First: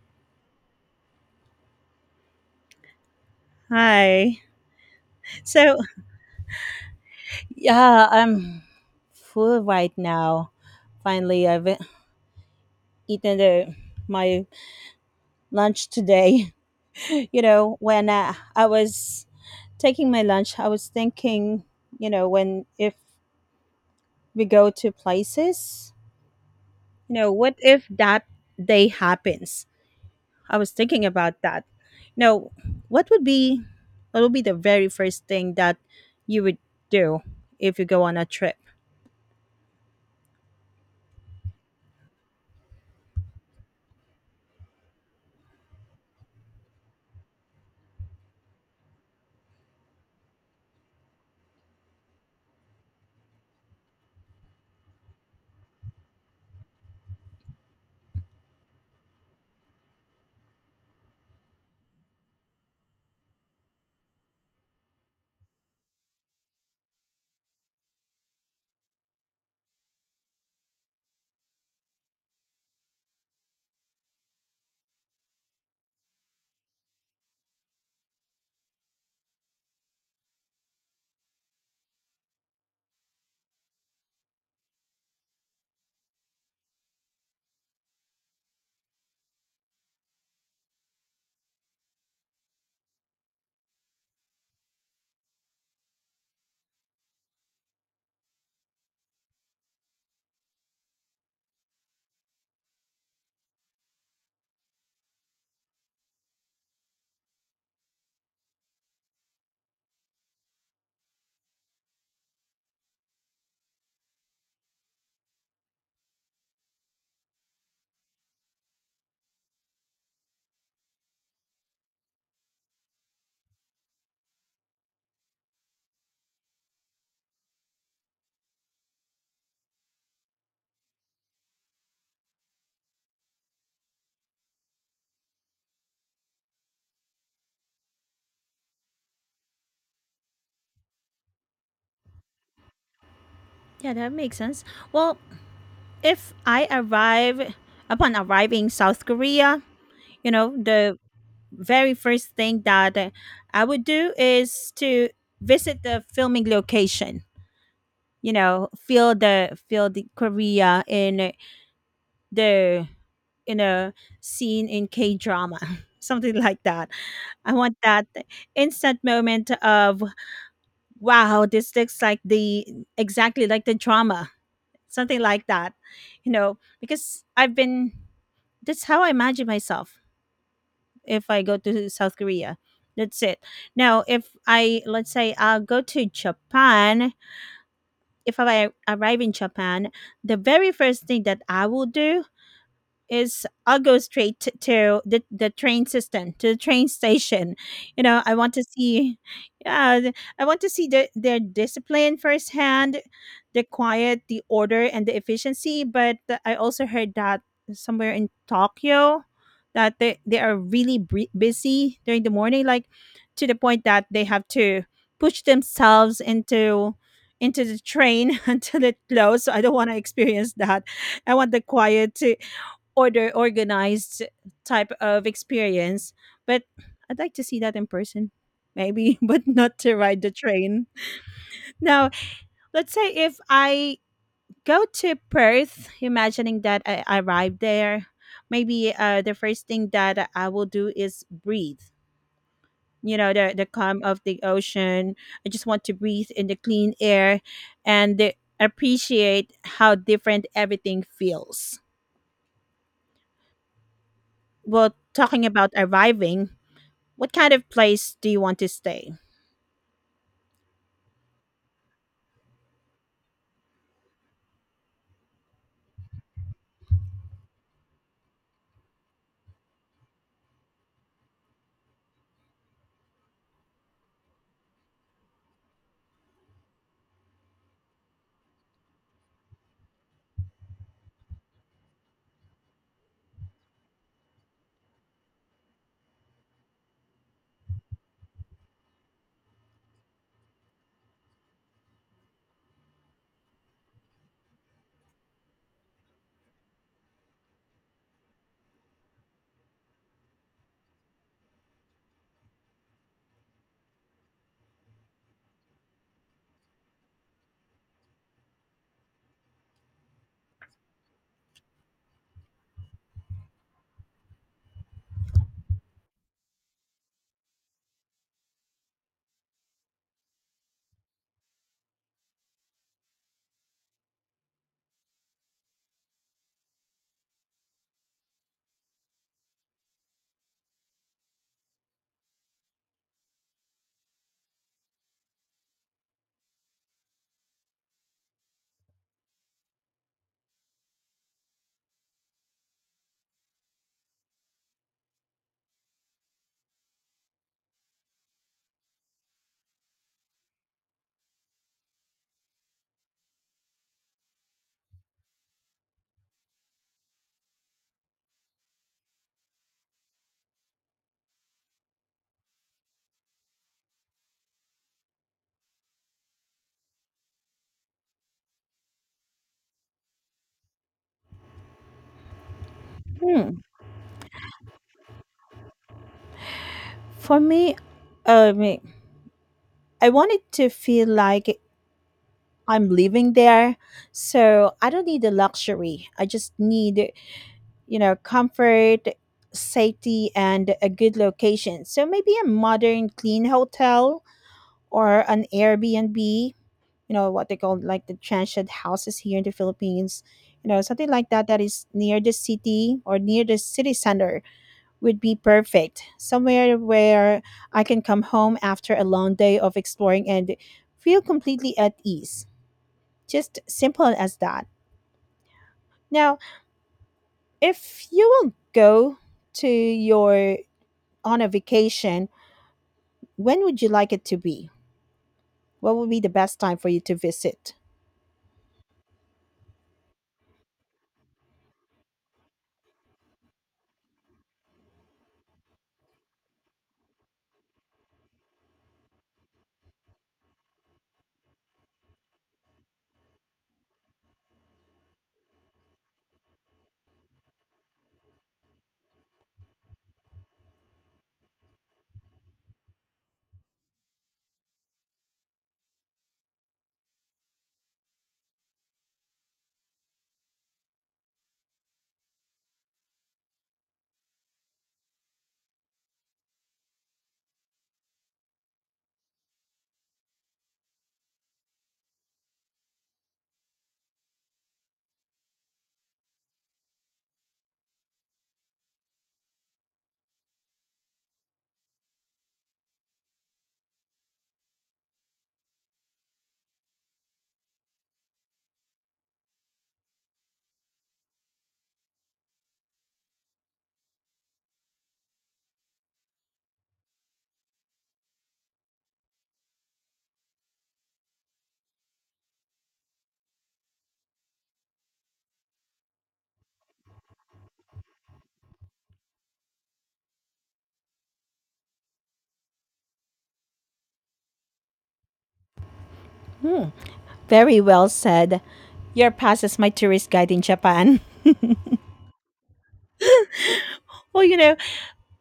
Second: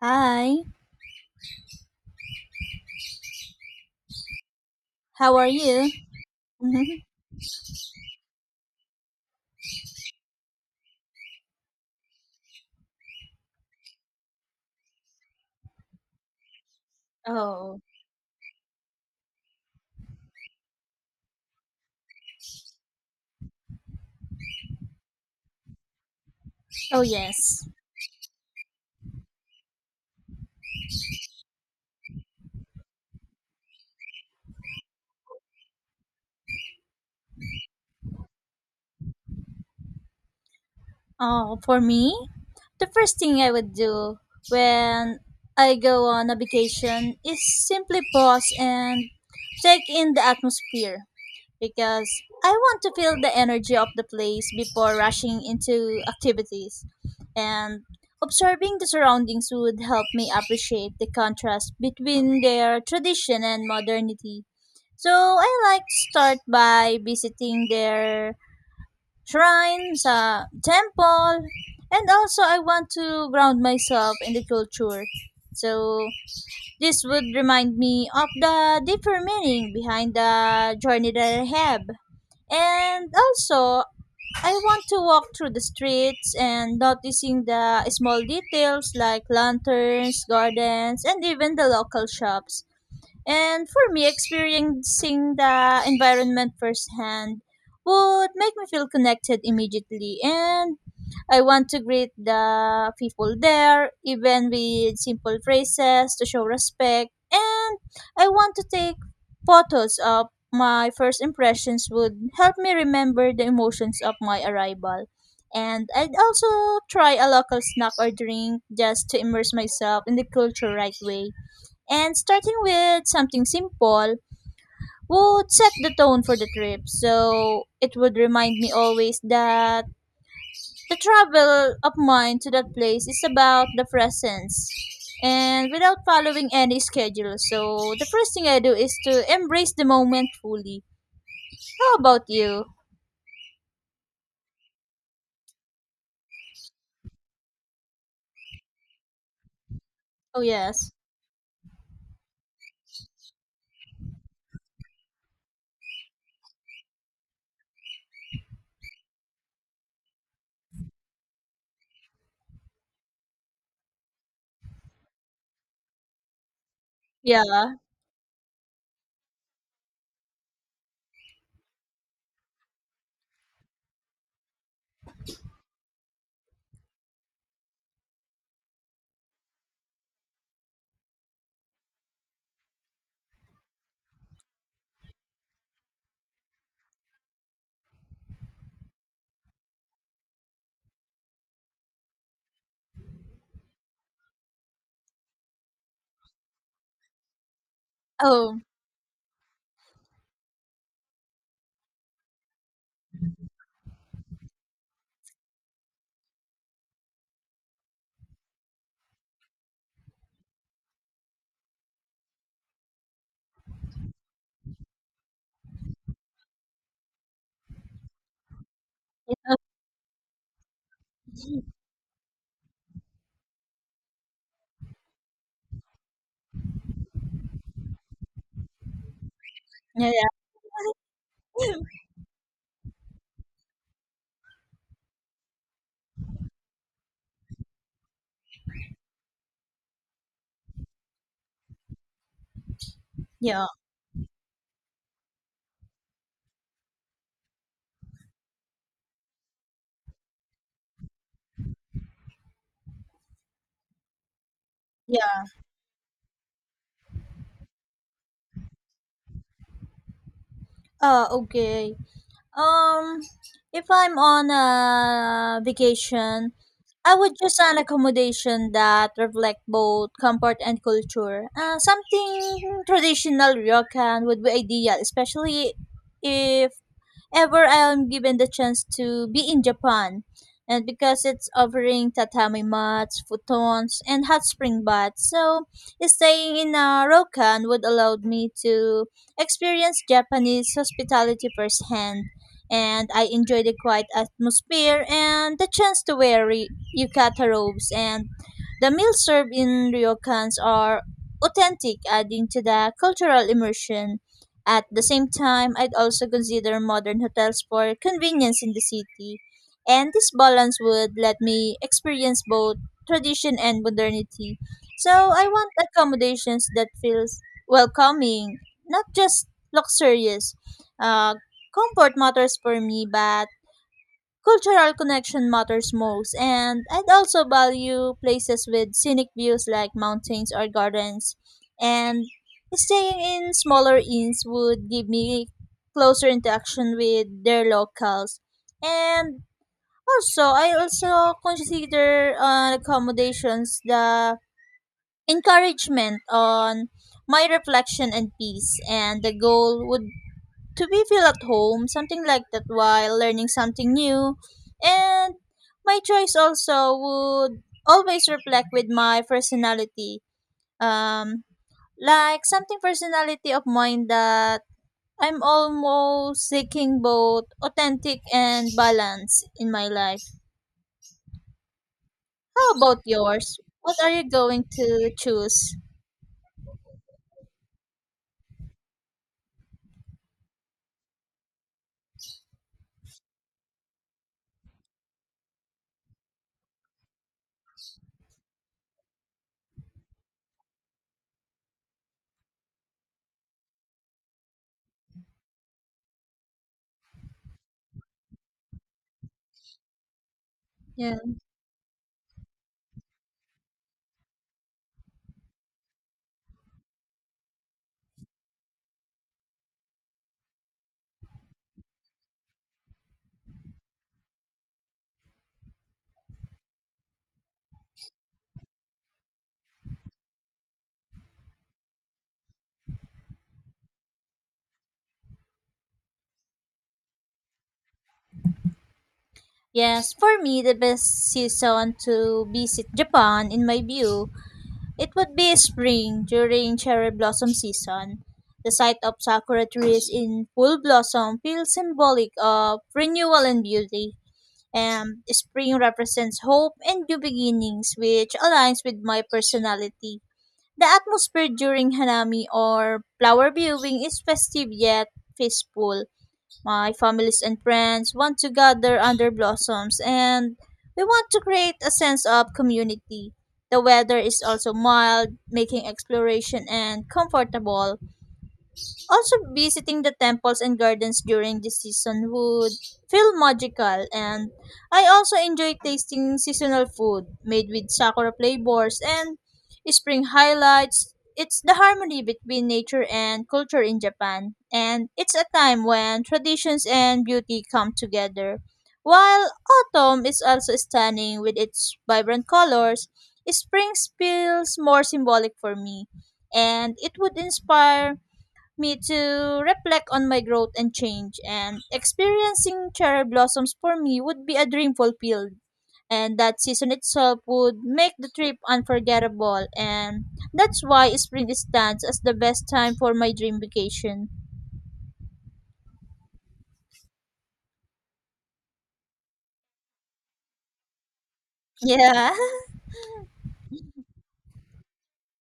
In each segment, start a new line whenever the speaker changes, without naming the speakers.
Hi,
Hi.
how are
So,
you? Mhm.
yeah, I'm full right now. Finally, I've eaten my lunch today. you know,
Oh,
when I was taking my lunch, I was thinking, when if we go to places,
oh,
what
yes.
if that day happens? I was thinking about that. You know, what would be what would be the very first thing that you would do if you go on a trip?
Oh, for me, the first thing I would do when I go on a vacation is simply pause and take in the atmosphere, because I want to feel the energy of the place before rushing into activities. And observing the surroundings would help me appreciate the contrast between their tradition and modernity. So I like to start by visiting their shrines, temple, and also I want to ground myself in the culture. So this would remind me of the deeper meaning behind the journey that I have. And also, I want to walk through the streets and noticing the small details like lanterns, gardens, and even the local shops. And for me, experiencing the environment firsthand would make me feel connected immediately, and I want to greet the people there, even with simple phrases to show respect. And I want to take photos of my first impressions would help me remember the emotions of my arrival. And I'd also try a local snack or drink just to immerse myself in the culture right way. And starting with something simple would set the tone for the trip. So it would remind me always that the travel of mine to that place is about the presence and without following any schedule. So the first thing I do is to embrace the moment fully. How about you?
Yeah, that makes sense. Well, if I arrive upon arriving South Korea,
Oh yes.
the very first thing that I would do is to visit the filming location. You know, feel the Korea in the in a scene in K drama, something like that. I
Yeah.
want that instant moment of, wow, this looks like the exactly like the drama, something like that, you know, because I've been— that's how I imagine myself if I go to South Korea. That's it. Now, if I— let's say I'll go to Japan. If I arrive in Japan, the very first thing that I will do is I'll go straight to the train system, to the train station. You know, I want
Oh.
to see, yeah, I want to see their discipline firsthand, the quiet, the order, and the efficiency. But I also heard that somewhere in Tokyo that they are really busy during the morning, like, to the point that they have to push themselves into the train until it closes. So I don't want to experience that. I want the quiet to— order, organized type of experience. But I'd like to see that in person, maybe, but not to ride
Yeah.
the train.
Yeah.
Now, let's say if I go to Perth, imagining that I arrive there, maybe the first thing that I will do is breathe. You know,
Yeah.
the calm of the ocean. I just want to breathe in the clean air and appreciate how different everything feels. Well,
Yeah.
talking about arriving, what kind of place do you want to stay?
Oh, okay. Um, if I'm on a vacation, I would choose an accommodation that reflect both comfort and culture. Something traditional ryokan would be ideal, especially if ever I'm given the chance to be in Japan. And because it's offering tatami mats, futons, and hot spring baths, so staying in a ryokan would allow me to experience Japanese hospitality firsthand. And I enjoy the quiet atmosphere and the chance to wear yukata robes. And the meals served in ryokans are authentic, adding to the cultural immersion. At the same time, I'd also consider modern hotels for convenience in the city. And this balance would let me experience both tradition and modernity. So I want accommodations that feels welcoming, not just luxurious. Uh, comfort matters for me, but cultural connection matters most, and I'd also value places with scenic views like mountains or gardens. And staying in smaller inns would give me closer interaction with their locals. And also, I also consider accommodations the encouragement on my reflection and peace, and the goal would to be feel at home, something like that while learning something new. And my choice also would always reflect with my personality. Um like something personality of mine that I'm almost seeking both authentic and balance in my life. How about yours?
Hmm.
What are you going to choose?
For me, um, I want it to feel like I'm living there. So I don't need the luxury. I just need, you know, comfort, safety, and a good location. So maybe a modern, clean hotel or an Airbnb. You know what they call, like, the transient houses here in the Philippines, you know, something
Yeah.
like that, that is near the city or near the city center would be perfect. Somewhere where I can come home after a long day of exploring and feel completely at ease. Just simple as that. Now, if you will go to your— on a vacation, when would you like it to be? What would be the best time for you to visit?
Yes, for me, the best season to visit Japan, in my view, it would be spring during cherry blossom season. The sight of sakura trees in full blossom feels symbolic of renewal and beauty, and spring represents hope and new beginnings, which aligns with my personality. The atmosphere during hanami or flower viewing is festive yet peaceful, my families and friends want to gather under blossoms, and we want to create a sense of community. The weather is also mild, making exploration and comfortable. Also, visiting the temples and gardens during this season would feel magical. And I also enjoy tasting seasonal food made with sakura flavors and spring highlights. It's the harmony between nature and culture in Japan, and it's a time when traditions and beauty come together. While autumn is also stunning with its vibrant colors, spring feels more symbolic for me, and it would inspire me to reflect on my growth and change, and experiencing cherry blossoms for me would be a dream fulfilled, and that season itself would make the trip unforgettable, and that's why spring stands as the best time for my dream vacation.
Hmm, very well said. Your pass is my tourist guide in Japan.
Yeah.
Well, you know,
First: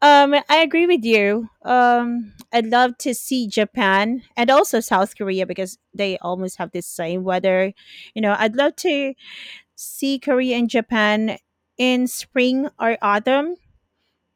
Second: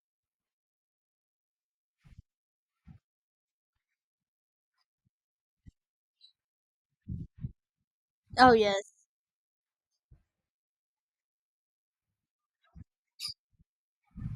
I agree with you. I'd love to see Japan and also South Korea because they almost have the same weather. You know,
Oh
I'd love
yes.
to see Korea and Japan in spring or autumn,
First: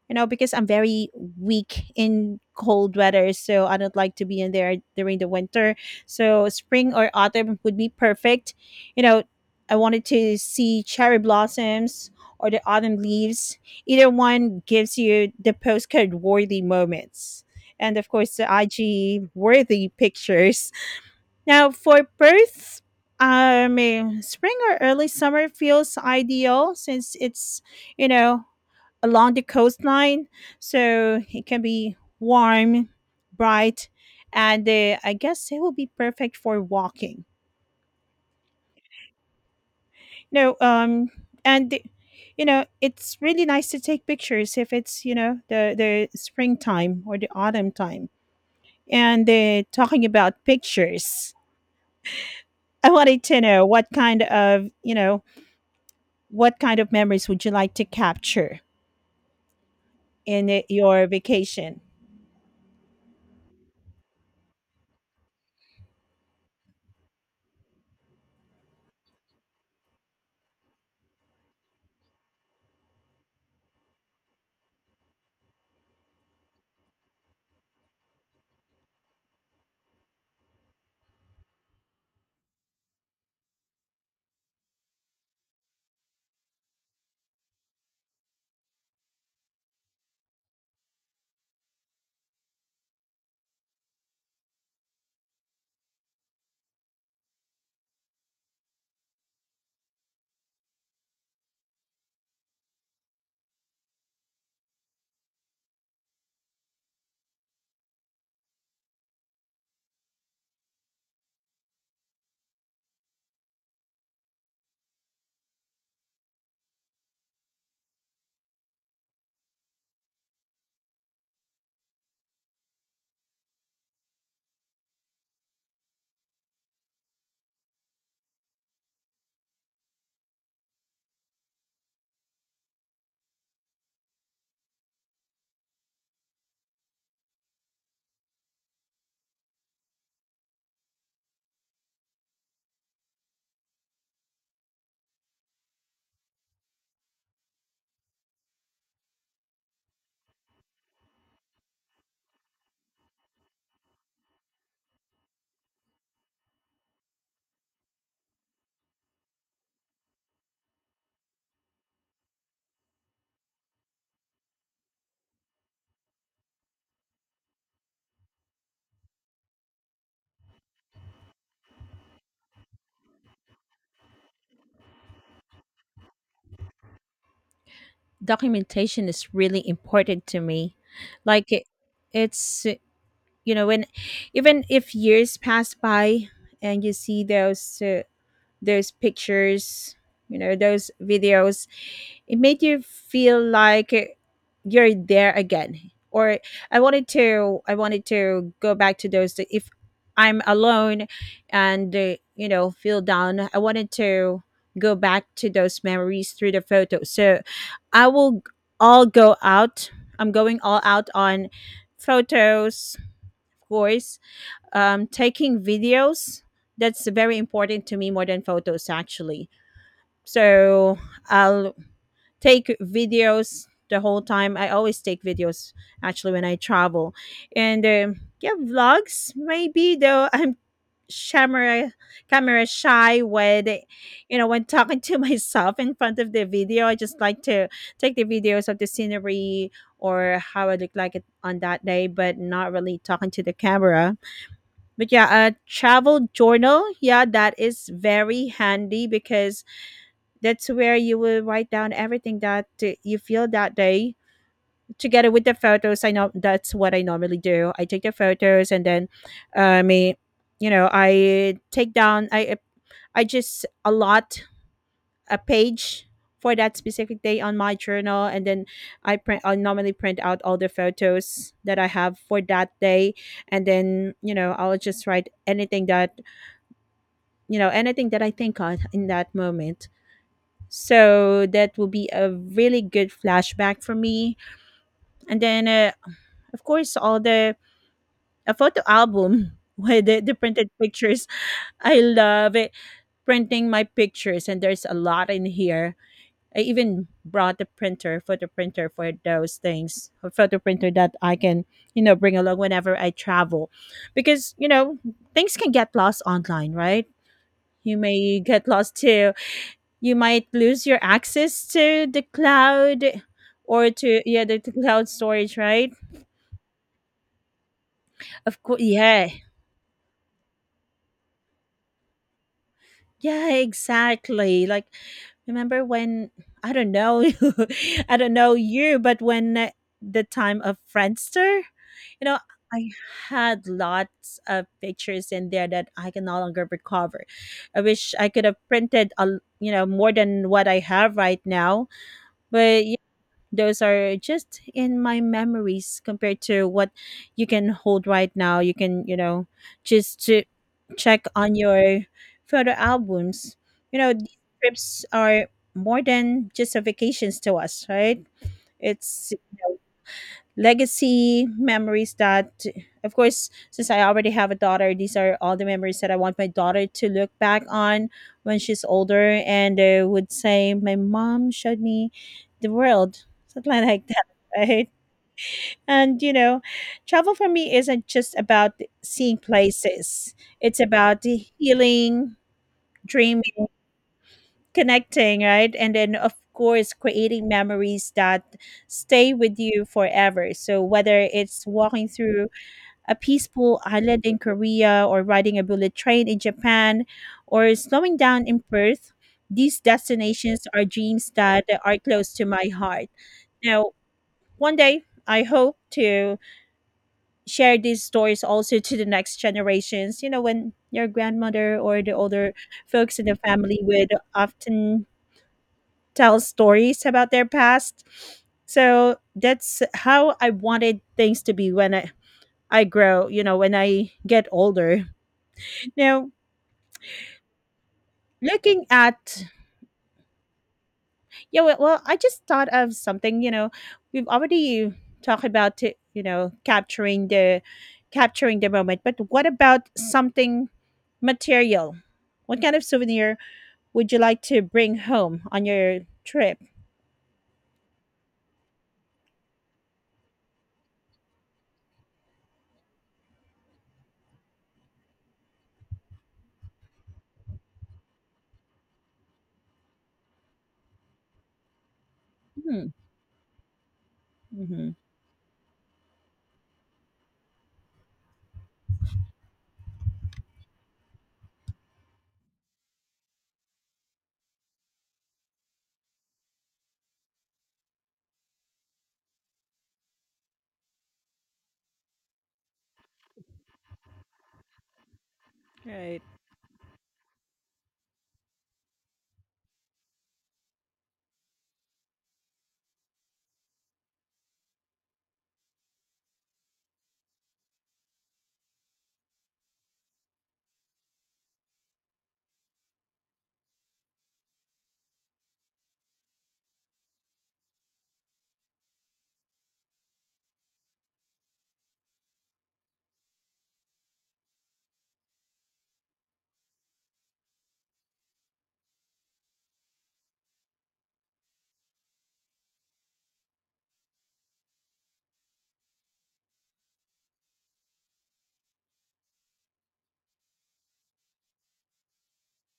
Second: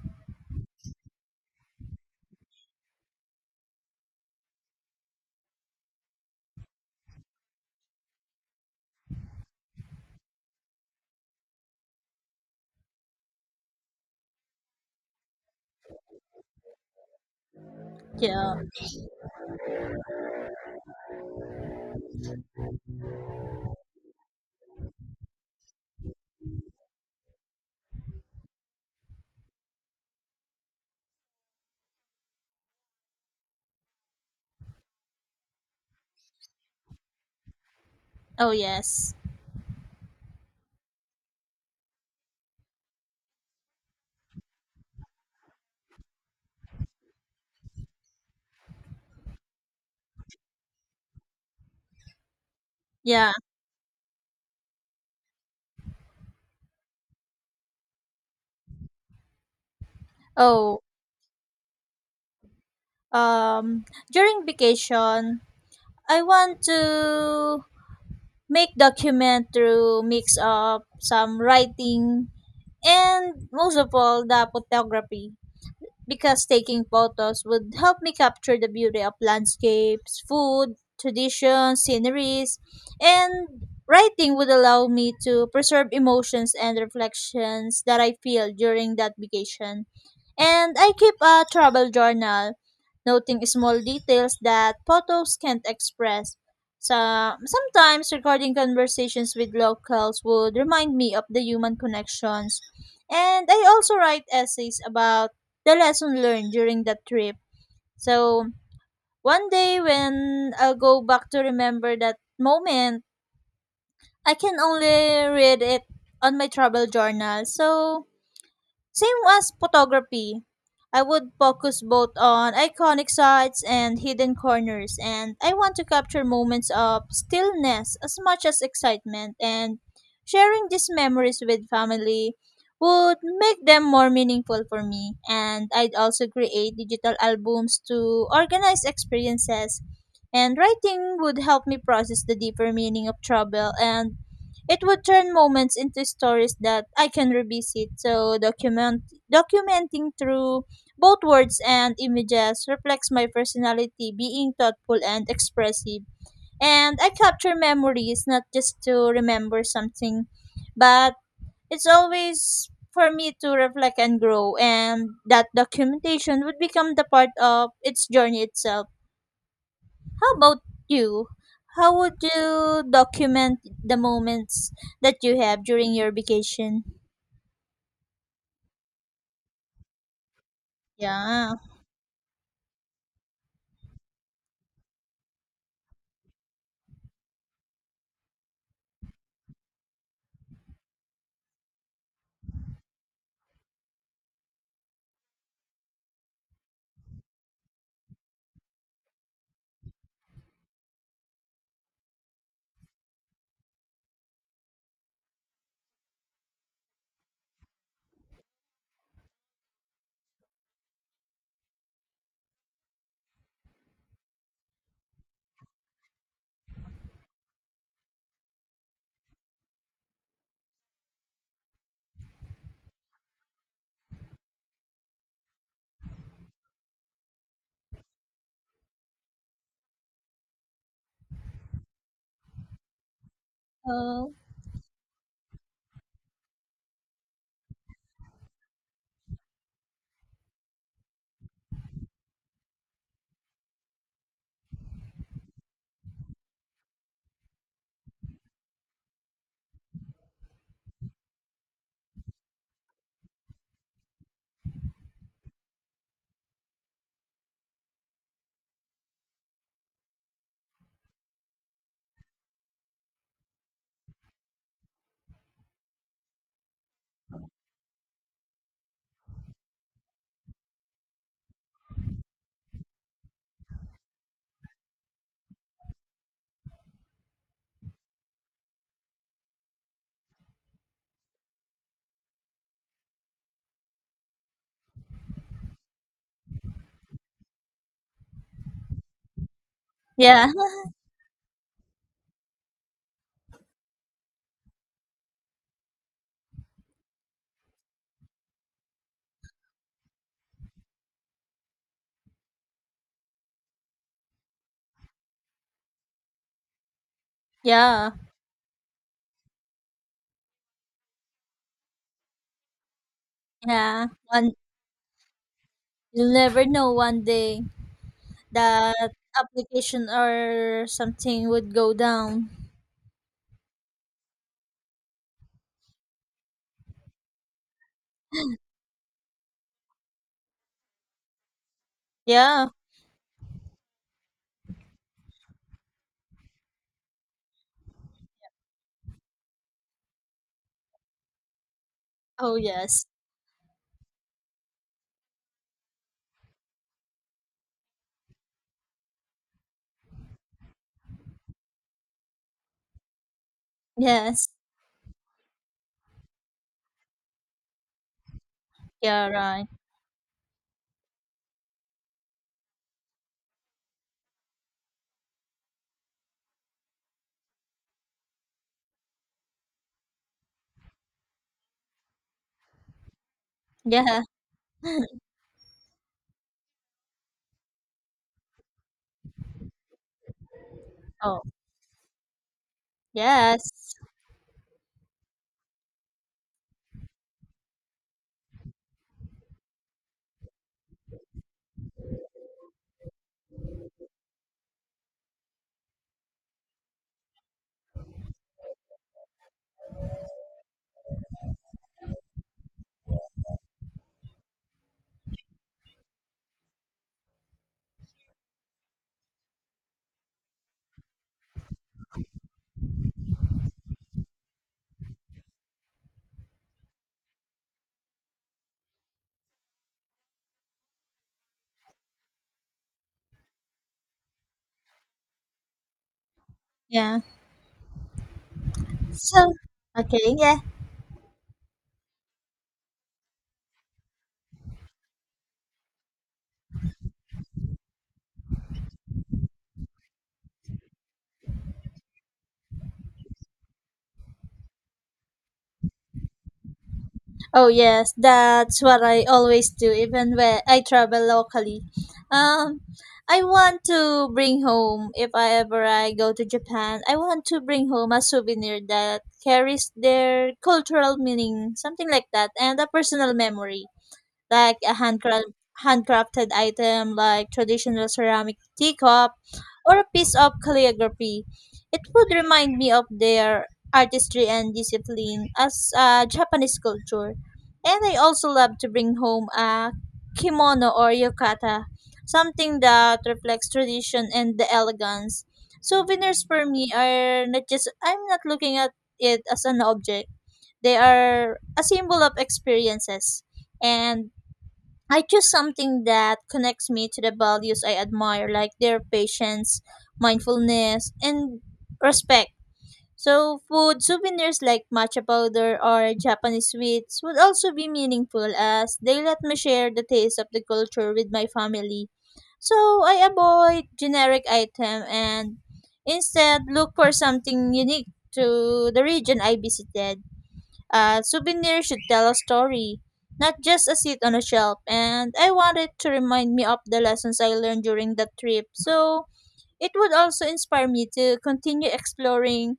you know, because I'm very weak in cold weather. So I don't like to be in there during the winter. So spring or autumn would be perfect. You know, I wanted to see cherry blossoms or the autumn leaves. Either one gives you the postcard worthy moments. And of course, the
Yeah.
IG worthy pictures. Now, for Perth, eh, spring or early summer feels ideal since it's, you know, along the coastline. So it can be warm, bright, and I guess it will be perfect for walking.
Oh yes.
No, and you know, it's really nice to take pictures if it's, you know, the springtime or the autumn time. And talking about pictures, I wanted
Yeah.
to know what kind of memories would you like to capture in it,
Oh.
your vacation?
um during vacation I want to make document through mix of some writing. And most of all, the photography, because taking photos would help me capture the beauty of landscapes, food, traditions, sceneries, and writing would allow me to preserve emotions and reflections that I feel during that vacation. And I keep a travel journal, noting small details that photos can't express. So, sometimes recording conversations with locals would remind me of the human connections. And I also write essays about the lesson learned during that trip. So, one day when I'll go back to remember that moment, I can only read it on my travel journal. So, same as photography, I would focus both on iconic sites and hidden corners, and I want to capture moments of stillness as much as excitement, and sharing these memories with family would make them more meaningful for me. And I'd also create digital albums to organize experiences, and writing would help me process the deeper meaning of travel, and it would turn moments into stories that I can revisit. So documenting through both words and images reflects my personality, being thoughtful and expressive. And I capture memories not just to remember something, but it's always for me to reflect and grow, and that documentation would become the part of its journey itself. How about you? How would you document the moments that you have during your vacation?
Documentation is really important to me. Like
Yeah.
it's you know, when even if years pass by and you see those pictures, you know, those videos, it made you feel like you're there again. Or I wanted to go back to those, that if I'm alone and you know, feel down, I wanted to go back to those memories through the photos. So I will all go out. I'm going all out on photos, of course. Um, taking videos, that's very important to me more than photos actually. So I'll take videos the whole time. I always take videos, actually, when I travel. And yeah, vlogs maybe, though, I'm camera camera shy when—
Oh.
you know, when talking to myself in front of the video. I just like to take the videos of the scenery or how I look like it on that day, but not really talking to the camera. But yeah, a travel journal, yeah, that is very handy because that's where you will write down everything that you feel that day together with the photos. I know that's what I normally do. I take the photos and then um, I, you know, I take down I just allot a page for that specific day on my journal. And then I normally print out all the photos that I have for that day. And then, you know, I'll just write anything that, you know, anything that I think of in that moment. So that will be a really good flashback for me. And then, of course, all the— a photo album with the
Yeah.
printed pictures. I love it, printing my pictures, and there's a lot in here. I even brought the printer, photo printer, for those things. A photo printer that I can, you know, bring along whenever I travel, because, you know, things can get lost online, right? You
Yeah.
may get lost too. You might lose your access to the cloud or
Yeah.
to— yeah,
One,
the cloud storage, right?
you'll never know, one day
Of course,
that
yeah.
application or something would go down.
Yeah, exactly. Like, remember when— I don't know, I don't know you, but when the time of Friendster, you know,
Yeah.
I had lots of pictures in there that I can no longer recover. I wish I could have printed you know, more than what I have right now.
Oh
But
yes.
those are just in my memories compared to what you can hold right now. You can, you know, just to check on your photo albums. You know, these
Yes.
trips are more than just a vacations to us, right?
Yeah,
It's
right.
legacy memories that— of course, since I already have a daughter, these are all the memories that I want my daughter to look back on when she's older and would say, my mom showed me the world, something like
Yeah.
that, right? And, you know, travel for me isn't just about seeing places. It's about
Oh,
healing, dreaming,
yes.
connecting, right? And then, of course, creating memories that stay with you forever. So whether it's walking through a peaceful island in Korea or riding a bullet train in Japan or slowing down in Perth, these destinations are dreams that are close to my heart. Now, one day I hope to share these stories also to the next generations. You know, when your grandmother or the older folks in the family would often tell stories about their past. So that's how I wanted things to be when I grow, you know, when I get older. Now,
Yeah.
looking at—
So, okay. Yeah.
yeah, well, I just thought of something. You know, we've already talked about it, you know, capturing the moment, but what about something material? What kind of souvenir would you like to bring home on your trip?
Oh yes, that's what I always do even when I travel locally. Um I want to bring home if I ever I go to Japan, I want to bring home a souvenir that carries their cultural meaning, something like that, and a
Hmm.
personal memory like
Hmm.
a handcrafted item like traditional ceramic teacup or a piece of calligraphy. It would remind me of their artistry and discipline as a Japanese culture. And I also love to bring home a kimono or yukata, something that reflects tradition and the elegance.
Right.
Souvenirs for me are not just, I'm not looking at it as an object, they are a symbol of experiences. And I choose something that connects me to the values I admire, like their patience, mindfulness, and respect. So, food souvenirs like matcha powder or Japanese sweets would also be meaningful as they let me share the taste of the culture with my family. So, I avoid generic item and instead look for something unique to the region I visited. A souvenir should tell a story, not just a seat on a shelf, and I want it to remind me of the lessons I learned during that trip. So it would also inspire me to continue exploring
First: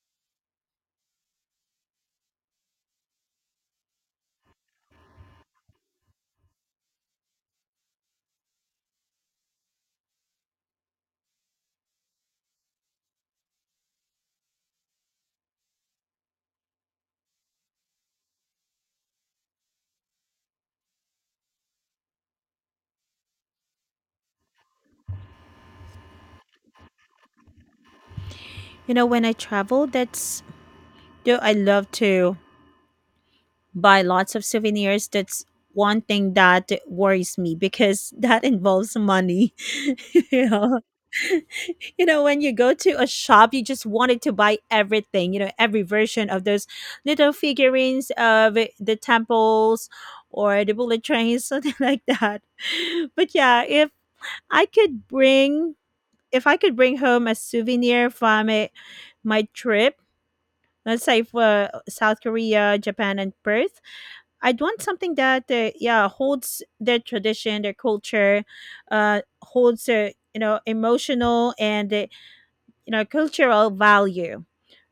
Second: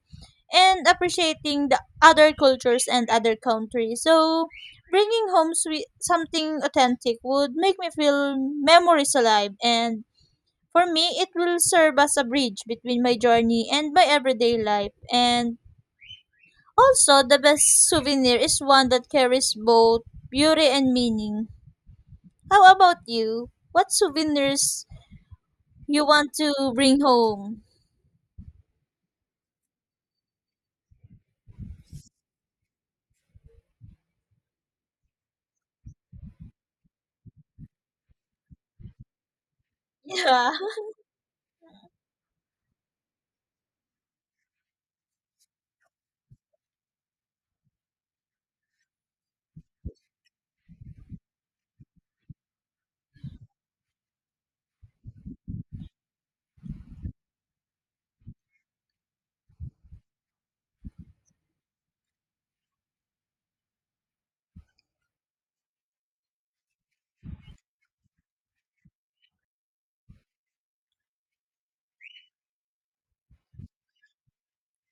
and appreciating the other cultures and other countries. So bringing home sweet, something authentic would make me feel memories alive, and for me it will serve as a bridge between my journey and my everyday life, and also, the best souvenir is one that carries both beauty and meaning. How about you? What souvenirs you want to bring home?
You know, when I travel, that's— do I love to buy lots of souvenirs. That's one thing that worries me because that involves money. You
Yeah,
know? You know, when you go to a shop, you just wanted to buy everything, you know, every version of those little figurines of the temples or the bullet trains, something like that. But yeah, if I could bring— if I could bring home a souvenir from it, my trip, let's say for South Korea, Japan, and Perth, I'd want something that yeah, holds their tradition, their culture, uh, holds their, you know, emotional and you know, cultural value.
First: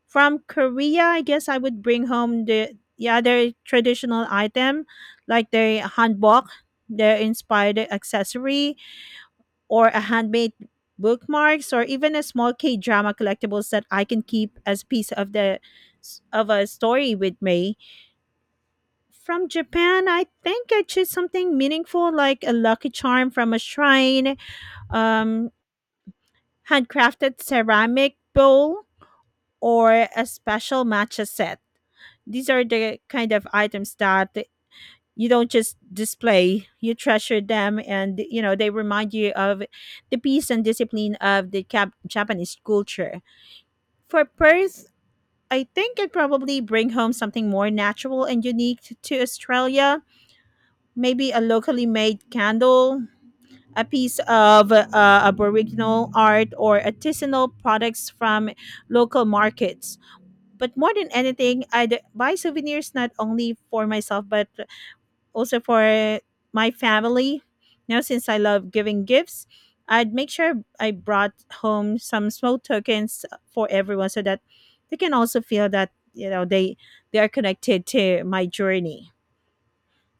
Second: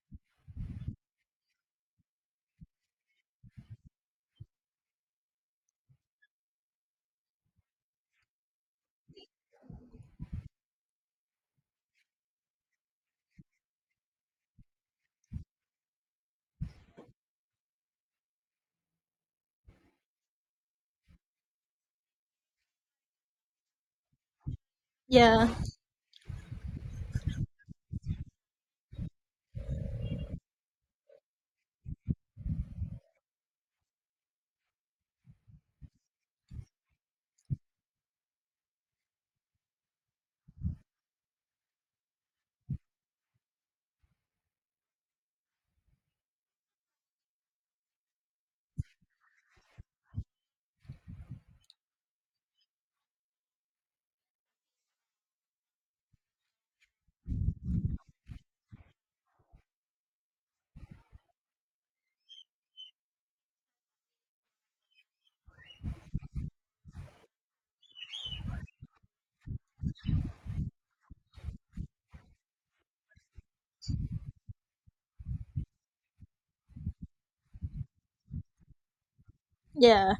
From Korea, I guess I would bring home the— yeah, their traditional item, like their hanbok, their inspired accessory, or a handmade bookmarks, or even a small k drama collectibles that I can keep as a piece of the— of a story with me. From Japan, I think I choose something meaningful like a lucky charm from a shrine,
yeah,
um, handcrafted ceramic bowl, or a special matcha set. These are the kind of items that you don't just display, you treasure them and you know they remind you of the peace and discipline of the Japanese culture. For Perth, I think it probably bring home something more natural and unique to Australia, maybe a locally made candle, a piece of aboriginal art or artisanal products from local markets. But more than anything, I'd buy souvenirs not only for myself, but also for my family. Now, since I love giving gifts, I'd make sure I brought home some small tokens for everyone so that they can also feel that, you know, they are connected to my journey.
yeah.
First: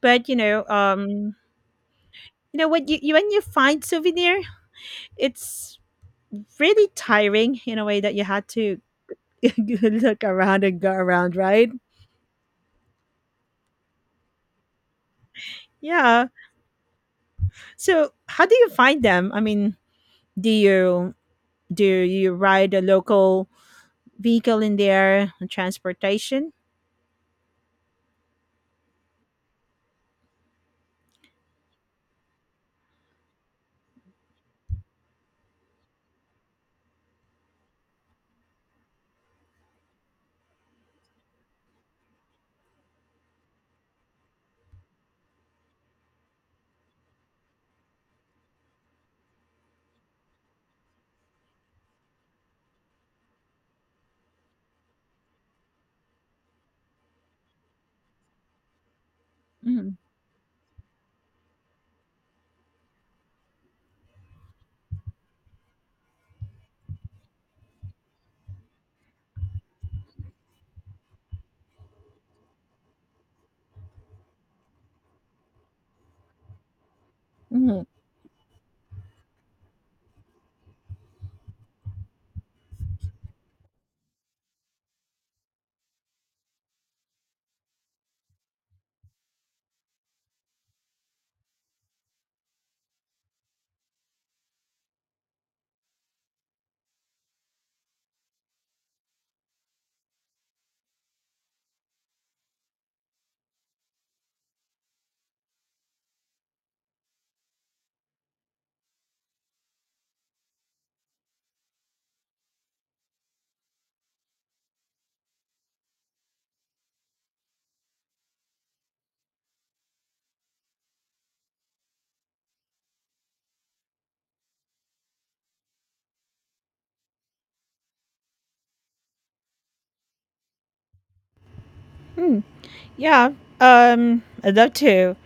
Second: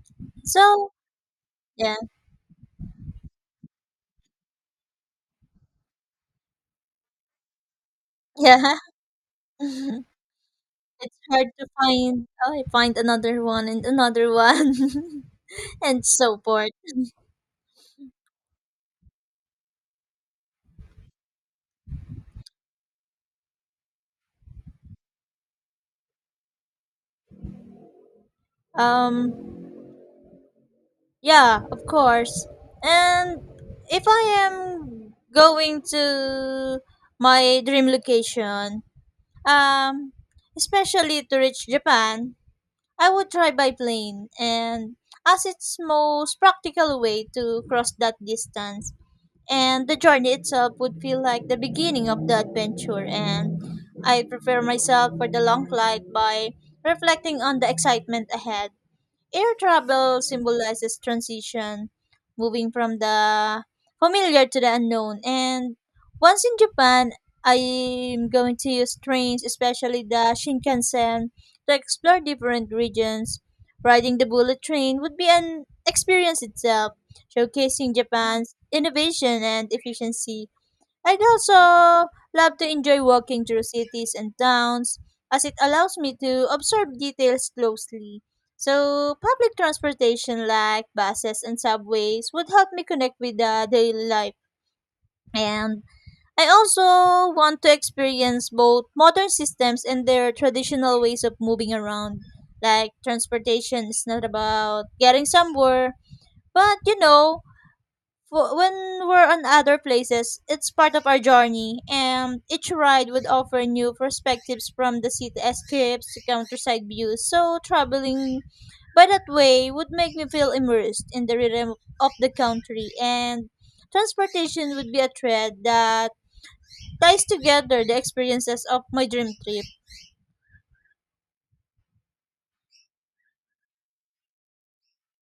But,
So, yeah,
you know when you find souvenir, it's really tiring in a way that you had
yeah.
to
It's
look around and go around,
hard to
right?
find. Oh, I find another one and another one, and
Yeah.
so forth.
So, how do you find them? I mean, do you do you ride a local vehicle in their transportation?
Um, yeah, of course. And if I am going to my dream location, Um, especially to reach Japan, I would try by plane, and as it's most practical way to cross that distance. And the journey itself would feel like the beginning of the adventure, and I prepare myself for the long flight by reflecting on the excitement ahead. Air
Mhm.
travel symbolizes transition, moving from the familiar to the unknown. And once in Japan, I'm going to use trains, especially the Shinkansen, to explore different regions. Riding the bullet train would be an experience itself,
Mhm.
showcasing Japan's innovation and efficiency. I'd also love to enjoy walking through cities and towns as it allows me to observe details closely. So, public transportation like buses and subways would help me connect with the daily life. And I also want to experience both modern systems and their traditional ways of moving around. Like, transportation is not about getting somewhere, but you know, when we're on other places, it's part of our journey, and each ride would offer new perspectives from the city escapes to countryside views. So, traveling by that way would make me feel immersed in the rhythm of the country, and transportation would be a thread that ties together the experiences of my dream trip.
Hmm. Yeah. I'd love to.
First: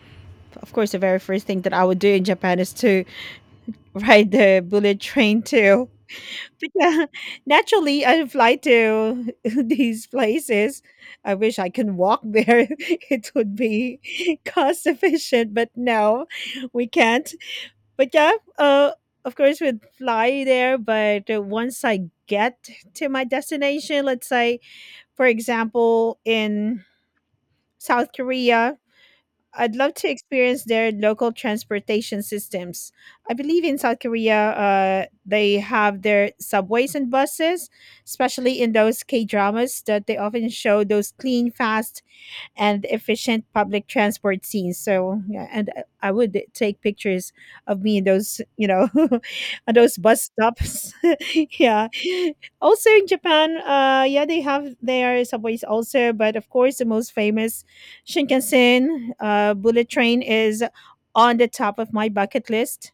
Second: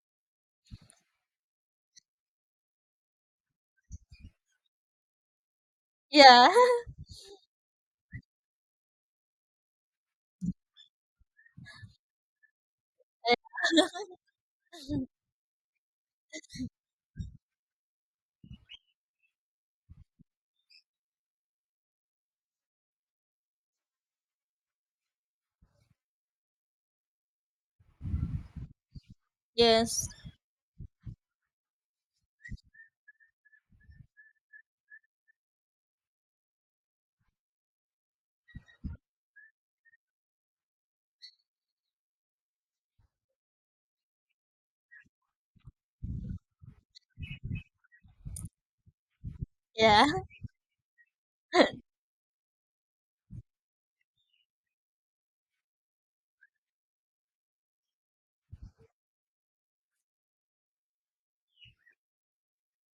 Of course, the very first thing that I would do in Japan is to ride the bullet train too.
Yeah.
But yeah, naturally, I fly to these places. I wish I can walk there. It would be cost efficient, but no, we can't. But yeah, uh, of course, we'd fly there. But once I get to my destination, let's say, for example, in South Korea, I'd love
Yes.
to experience their local transportation systems. I believe in South Korea, they have their subways and buses, especially in those K dramas that they often show those clean, fast and efficient public transport scenes. So yeah, and I would take pictures of me in those, you know, on those
Yeah.
bus stops. Yeah. Also in Japan, yeah, they have their subways also, but of course the most famous Shinkansen bullet train is on the top of my bucket list.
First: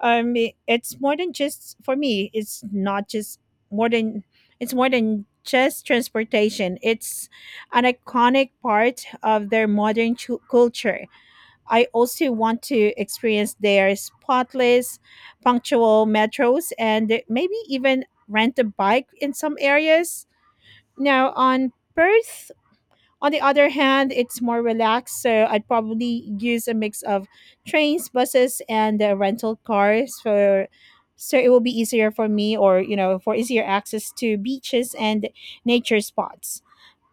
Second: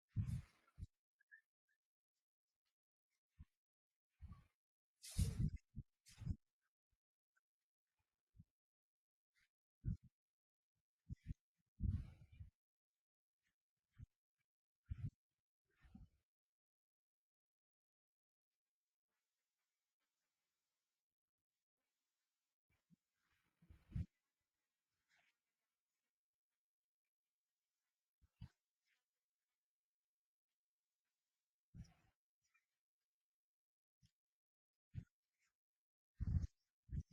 I It's more than just for me. It's not just more than It's more than just transportation. It's an iconic part of their modern culture. I also want to experience their spotless, punctual metros, and maybe even rent a bike in some areas. Now on Perth on the other hand, it's more relaxed, so I'd probably use a mix of trains, buses, and rental cars, for so it will be easier for me, or you know, for easier access to beaches and nature spots.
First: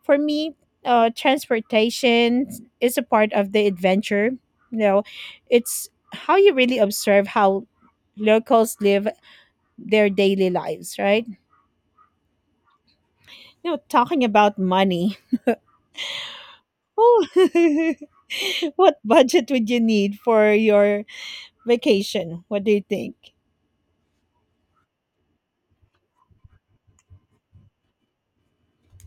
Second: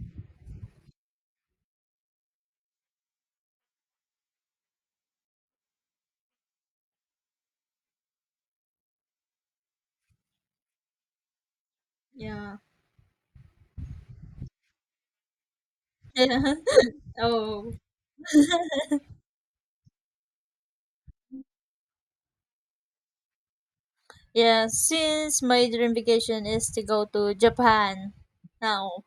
For me, transportation is a part of the adventure. You know, it's how you really observe how locals live their daily lives, right?
Yeah.
You know, talking about money.
Yeah.
Oh,
Oh.
what budget would you need for your vacation? What do you think?
Yeah, since my dream vacation is to go to Japan now,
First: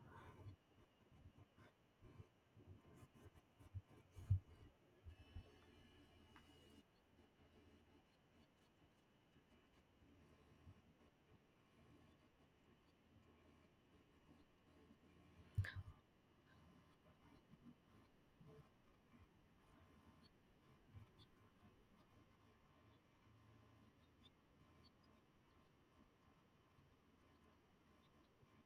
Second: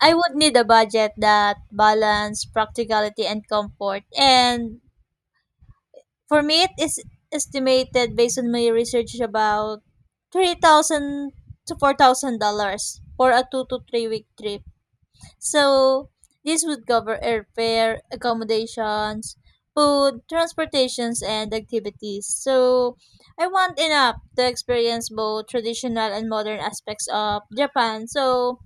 I would need a budget that balance practicality and comfort. And for me, it is estimated based on my research about $3,000 to $4,000 for a 2 to 3 week trip. So this would cover airfare, accommodations, food, transportations, and activities. So I want enough to experience both traditional and modern aspects of Japan. So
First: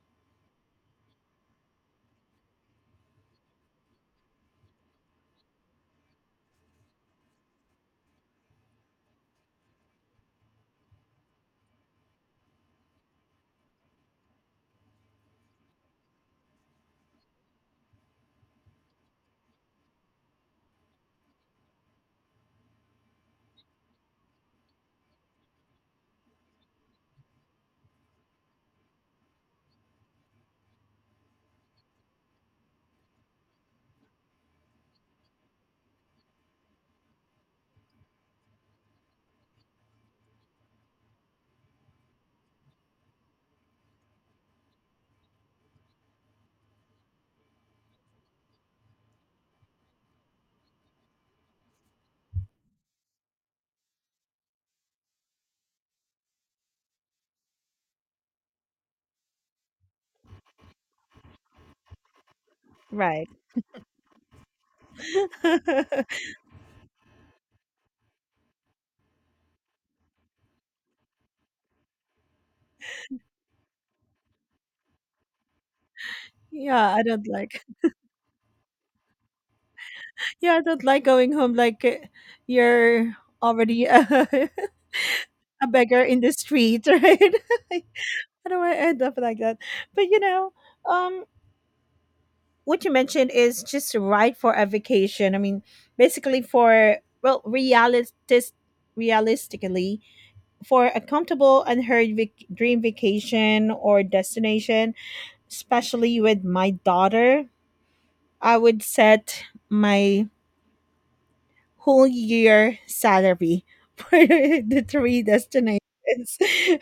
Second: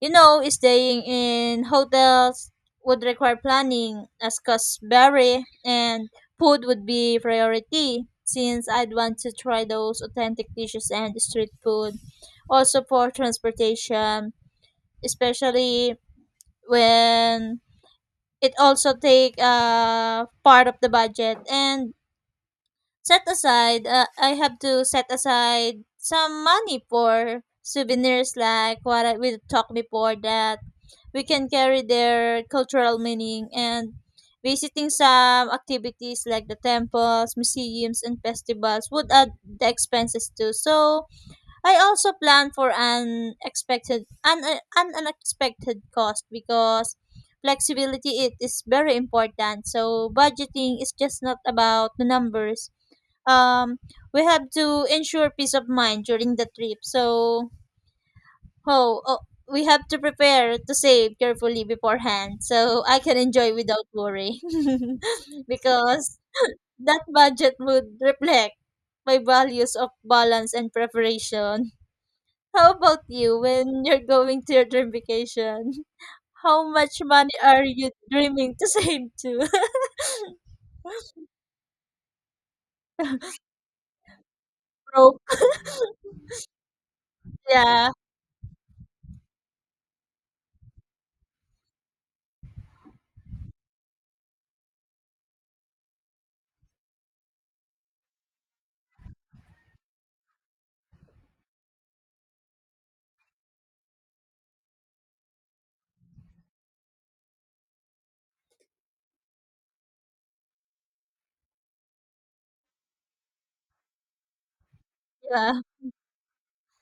you know, staying in hotels would require planning as costs vary, and food would be priority since I'd want to try those authentic dishes and street food. Also for transportation, especially when it also take part of the budget and set aside I have to set aside some money for souvenirs like what I, we talked before that we can carry their cultural meaning, and visiting some activities like the temples, museums and festivals would add the expenses too. So I also plan for an expected an unexpected cost because flexibility it is very important. So budgeting is just not about the numbers. Um, we have to ensure peace of mind during the trip. So oh, oh we have to prepare to save carefully beforehand so I can
Right.
enjoy without worry, because that budget would reflect my values of balance and preparation. How about you when you're going to your dream vacation? How
Yeah,
much
I don't
money
like.
are you dreaming to save to?
Yeah, I don't like going home like you're already
Broke.
beggar in the street, right?
Yeah,
I don't want to end up like that. But you know, um, what you mentioned is just right for a vacation. I mean, basically for well, realistically, for a comfortable dream vacation or destination, especially with my daughter, I would set my whole year salary for the three
yeah,
destinations.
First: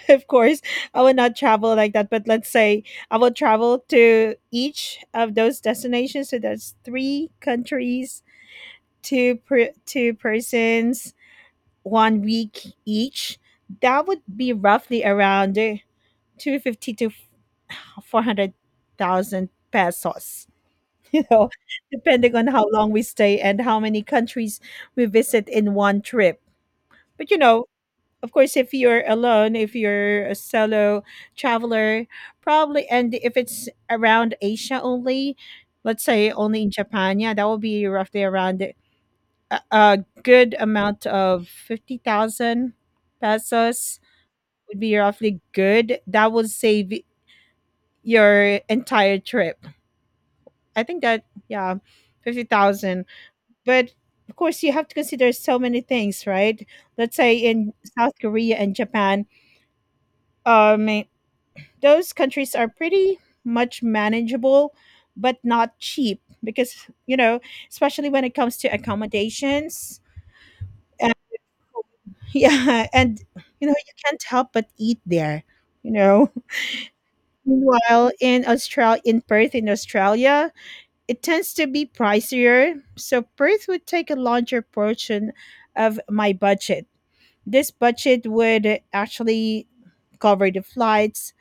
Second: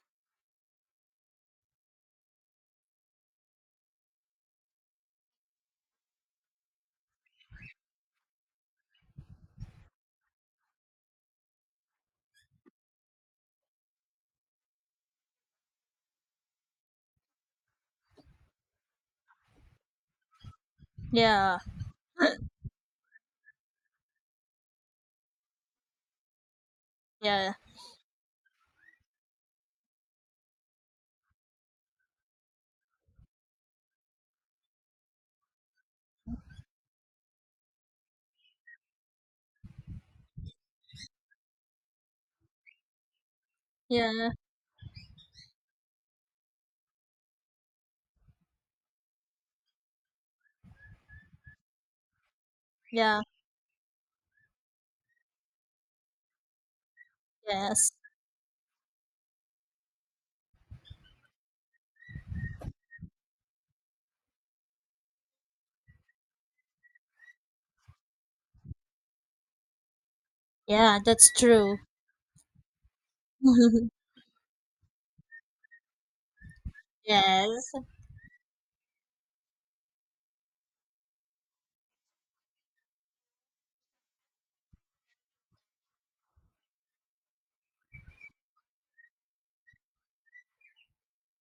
Of course, I would not travel like that, but let's say I will travel to each of those destinations. So that's three countries, two persons, one week each. That would be roughly around 250 to 400,000 pesos, you know,
yeah,
depending on how long we stay and how many countries we visit in one trip. But, you
yeah,
know, of course, if you're alone, if you're a solo traveler, probably, and if it's around Asia only, let's say only in Japan, yeah, that will be roughly around a good amount of 50,000 pesos
yeah,
would be roughly good. That would save your entire trip. I think that yeah, 50,000.
yeah,
But of course you have to consider so many things, right? Let's say in
yes.
South Korea and Japan, um those countries are pretty much manageable but not cheap because you know, especially when it comes to accommodations.
Yeah,
And,
that's true.
yeah, and you know, you can't help but eat there, you know.
Yes,
Meanwhile, in Australia in Perth in Australia, it tends to be pricier, so Perth would take a larger portion of my budget. This budget would actually cover the flights,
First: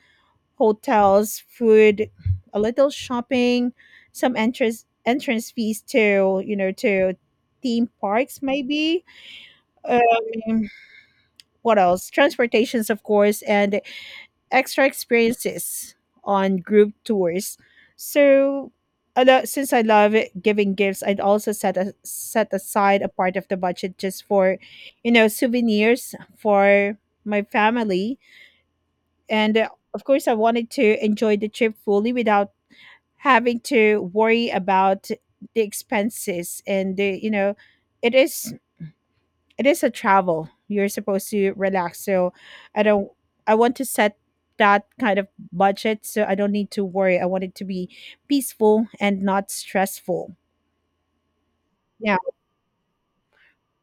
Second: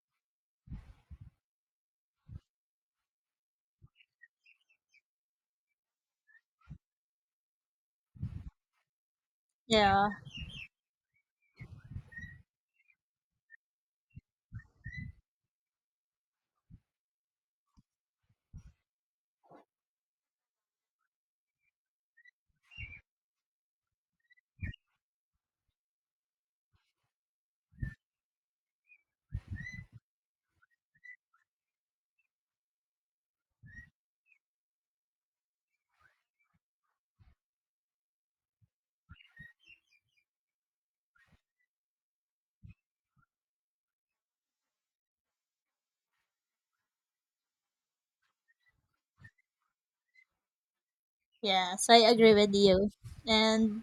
hotels, food, a little shopping, some entrance fees to you know to theme parks maybe.
yeah,
Um, what else? Transportations, of course, and extra experiences on group tours. So, since I love giving gifts, I'd also set aside a part of the budget just for, you know, souvenirs for my family. And of course, I wanted to enjoy the trip fully without having to worry about the expenses and the, you know, it is it is a travel. You're supposed to relax. So I don't I want to set that kind of budget so I don't need to worry. I want it to be peaceful and not stressful.
yes, I
Yeah.
agree with you. And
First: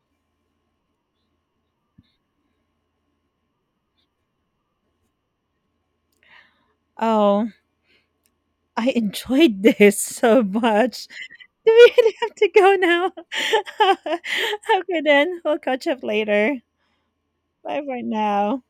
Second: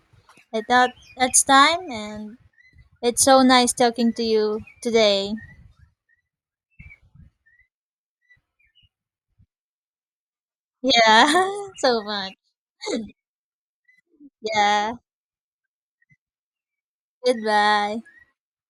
I thought it's time, and it's so nice talking to you today.
Oh, I enjoyed this so much.
Yeah,
Do we
so
really
much.
have to go now?
Yeah,
Okay then. We'll catch up later. Bye
goodbye.
for now.